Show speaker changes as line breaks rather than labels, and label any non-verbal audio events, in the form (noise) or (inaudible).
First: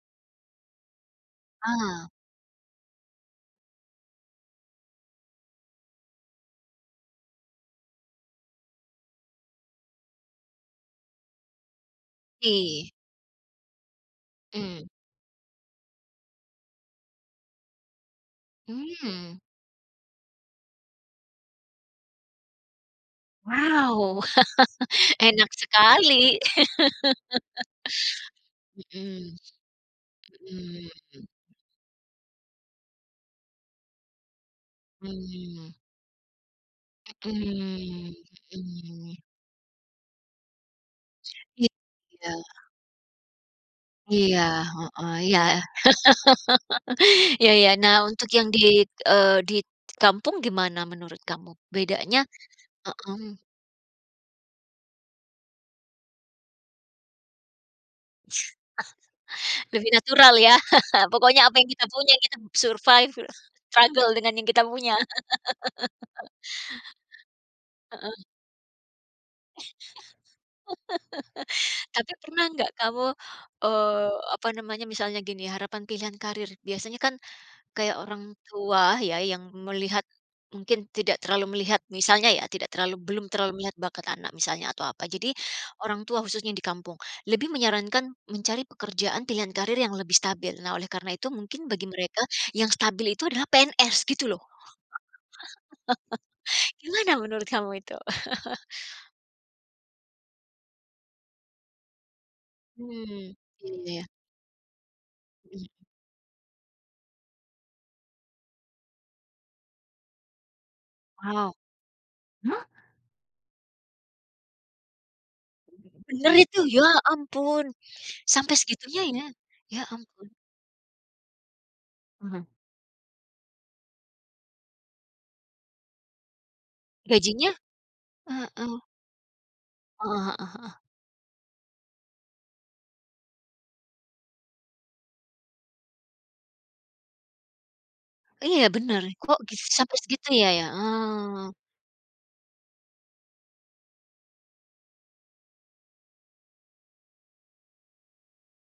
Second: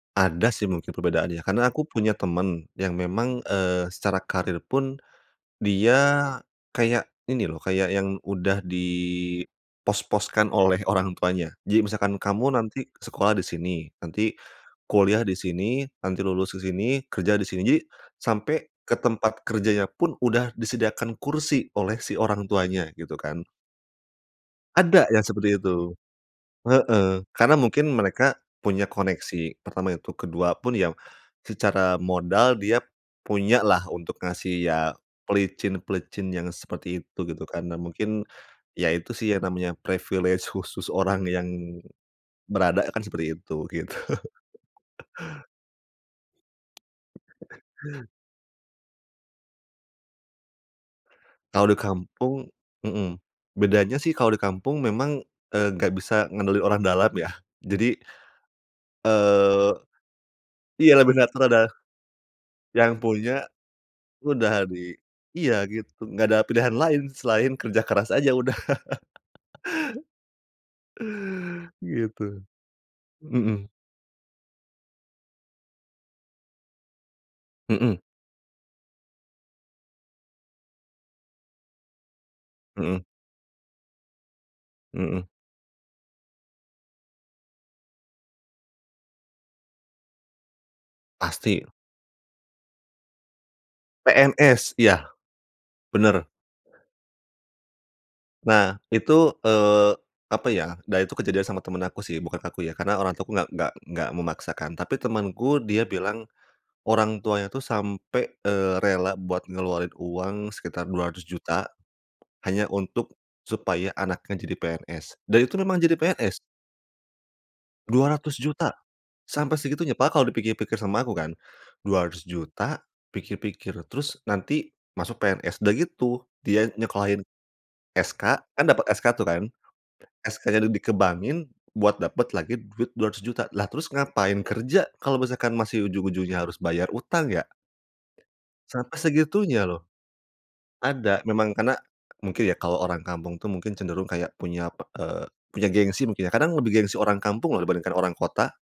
Ada sih mungkin perbedaannya karena aku
Ah.
punya temen yang memang, eee, secara karir pun dia kayak ini loh, kayak yang udah di pos-poskan oleh orang tuanya jadi misalkan kamu nanti
Ih.
sekolah di sini, nanti
Mmm.
kuliah di sini, nanti lulus di sini, kerja di sini, sampai ke
Mmm.
tempat kerjanya pun udah disediakan kursi oleh si orang tuanya gitu kan.
Wow,
Ada
(chuckles)
yang
enak
seperti itu,
sekali,
heeh. Karena mungkin mereka
(chuckles)
punya
hmm,
koneksi. Pertama itu. Ke-2 pun
hmm.
ya secara modal dia punya lah untuk ngasih ya
Mmm.
pelicin-pelicin yang seperti itu gitu kan, nah
Hmm
mungkin ya itu
hmm.
sih yang namanya privilege khusus orang yang
I iya.
berada kan seperti itu, gitu.
Iya, heeh, iya. (chuckles) Iya
(chuckles)
iya. Nah untuk yang di, eee, di kampung gimana menurut kamu
Kalau di
bedanya
kampung mmm,
heeh.
bedanya sih kalau di kampung memang, eee, nggak bisa ngandelin orang dalam ya. Jadi,
(chuckles)
eee
Lebih natural ya,
iya lah
(chuckles)
bener,
pokoknya
kan
apa yang
ada,
kita punya kita
yang
survive,
punya
struggle dengan yang
udah
kita
di
punya.
iya gitu nggak
(laughs)
ada pilihan lain selain kerja keras
Heeh.
aja udah, (chuckles)
(chuckles) Tapi
Gitu,
pernah nggak kamu,
hmm.
eee, apa namanya, misalnya gini harapan pilihan karir. Biasanya kan kayak
Hmm.
orang tua ya yang melihat, mungkin tidak terlalu melihat misalnya ya tidak terlalu
Hmm.
belum terlalu melihat bakat anak misalnya atau apa,
Hmm.
jadi orang tua khususnya di kampung lebih menyarankan mencari pekerjaan pilihan karir yang lebih stabil. Nah oleh karena itu
Pasti.
mungkin bagi mereka yang stabil itu adalah PNS gitu loh.
PNS iya, benar.
(chuckles) Gimana menurut kamu itu? (chuckles)
Nah itu, eee, apa ya, nah itu kejadian sama temen aku sih bukan aku ya karena orang
Hmm,
tuaku nggak nggak
oke.
nggak memaksakan, tapi temanku
Mmm.
dia bilang orang tuanya itu sampai, eee, rela buat ngeluarin uang sekitar dua ratus
Wow,
juta
hah?
hanya untuk supaya anaknya jadi PNS, dan itu memang jadi
Benar
PNS.
itu? Ya ampun,
dua ratus
sampai
juta.
segitunya ya?
Sampai
Ya
segitunya padahal kalau
ampun.
dipikir pikir sama aku kan dua ratus
Ah hah.
juta, pikir-pikir, terus nanti masuk PNS, udah gitu dia nyekolahin
Gajinya?
SK, kan
Heeh.
dapet SK tuh kan,
Heeh heeh
SK-nya
heeh.
di ke bank-in buat dapet lagi duit Rp200.000.000. Lah terus ngapain kerja kalau misalkan masih ujung ujungnya harus bayar utang ya? Ya
Iya
sampai
benar, kok bisa
segitunya loh.
sampai segitu ya ya?
Ada
Ah.
memang karena mungkin ya kalau orang kampung tuh mungkin cenderung kayak punya p eee, punya gengsi mungkin ya. Kadang lebih gengsi orang kampung loh dibandingkan orang kota.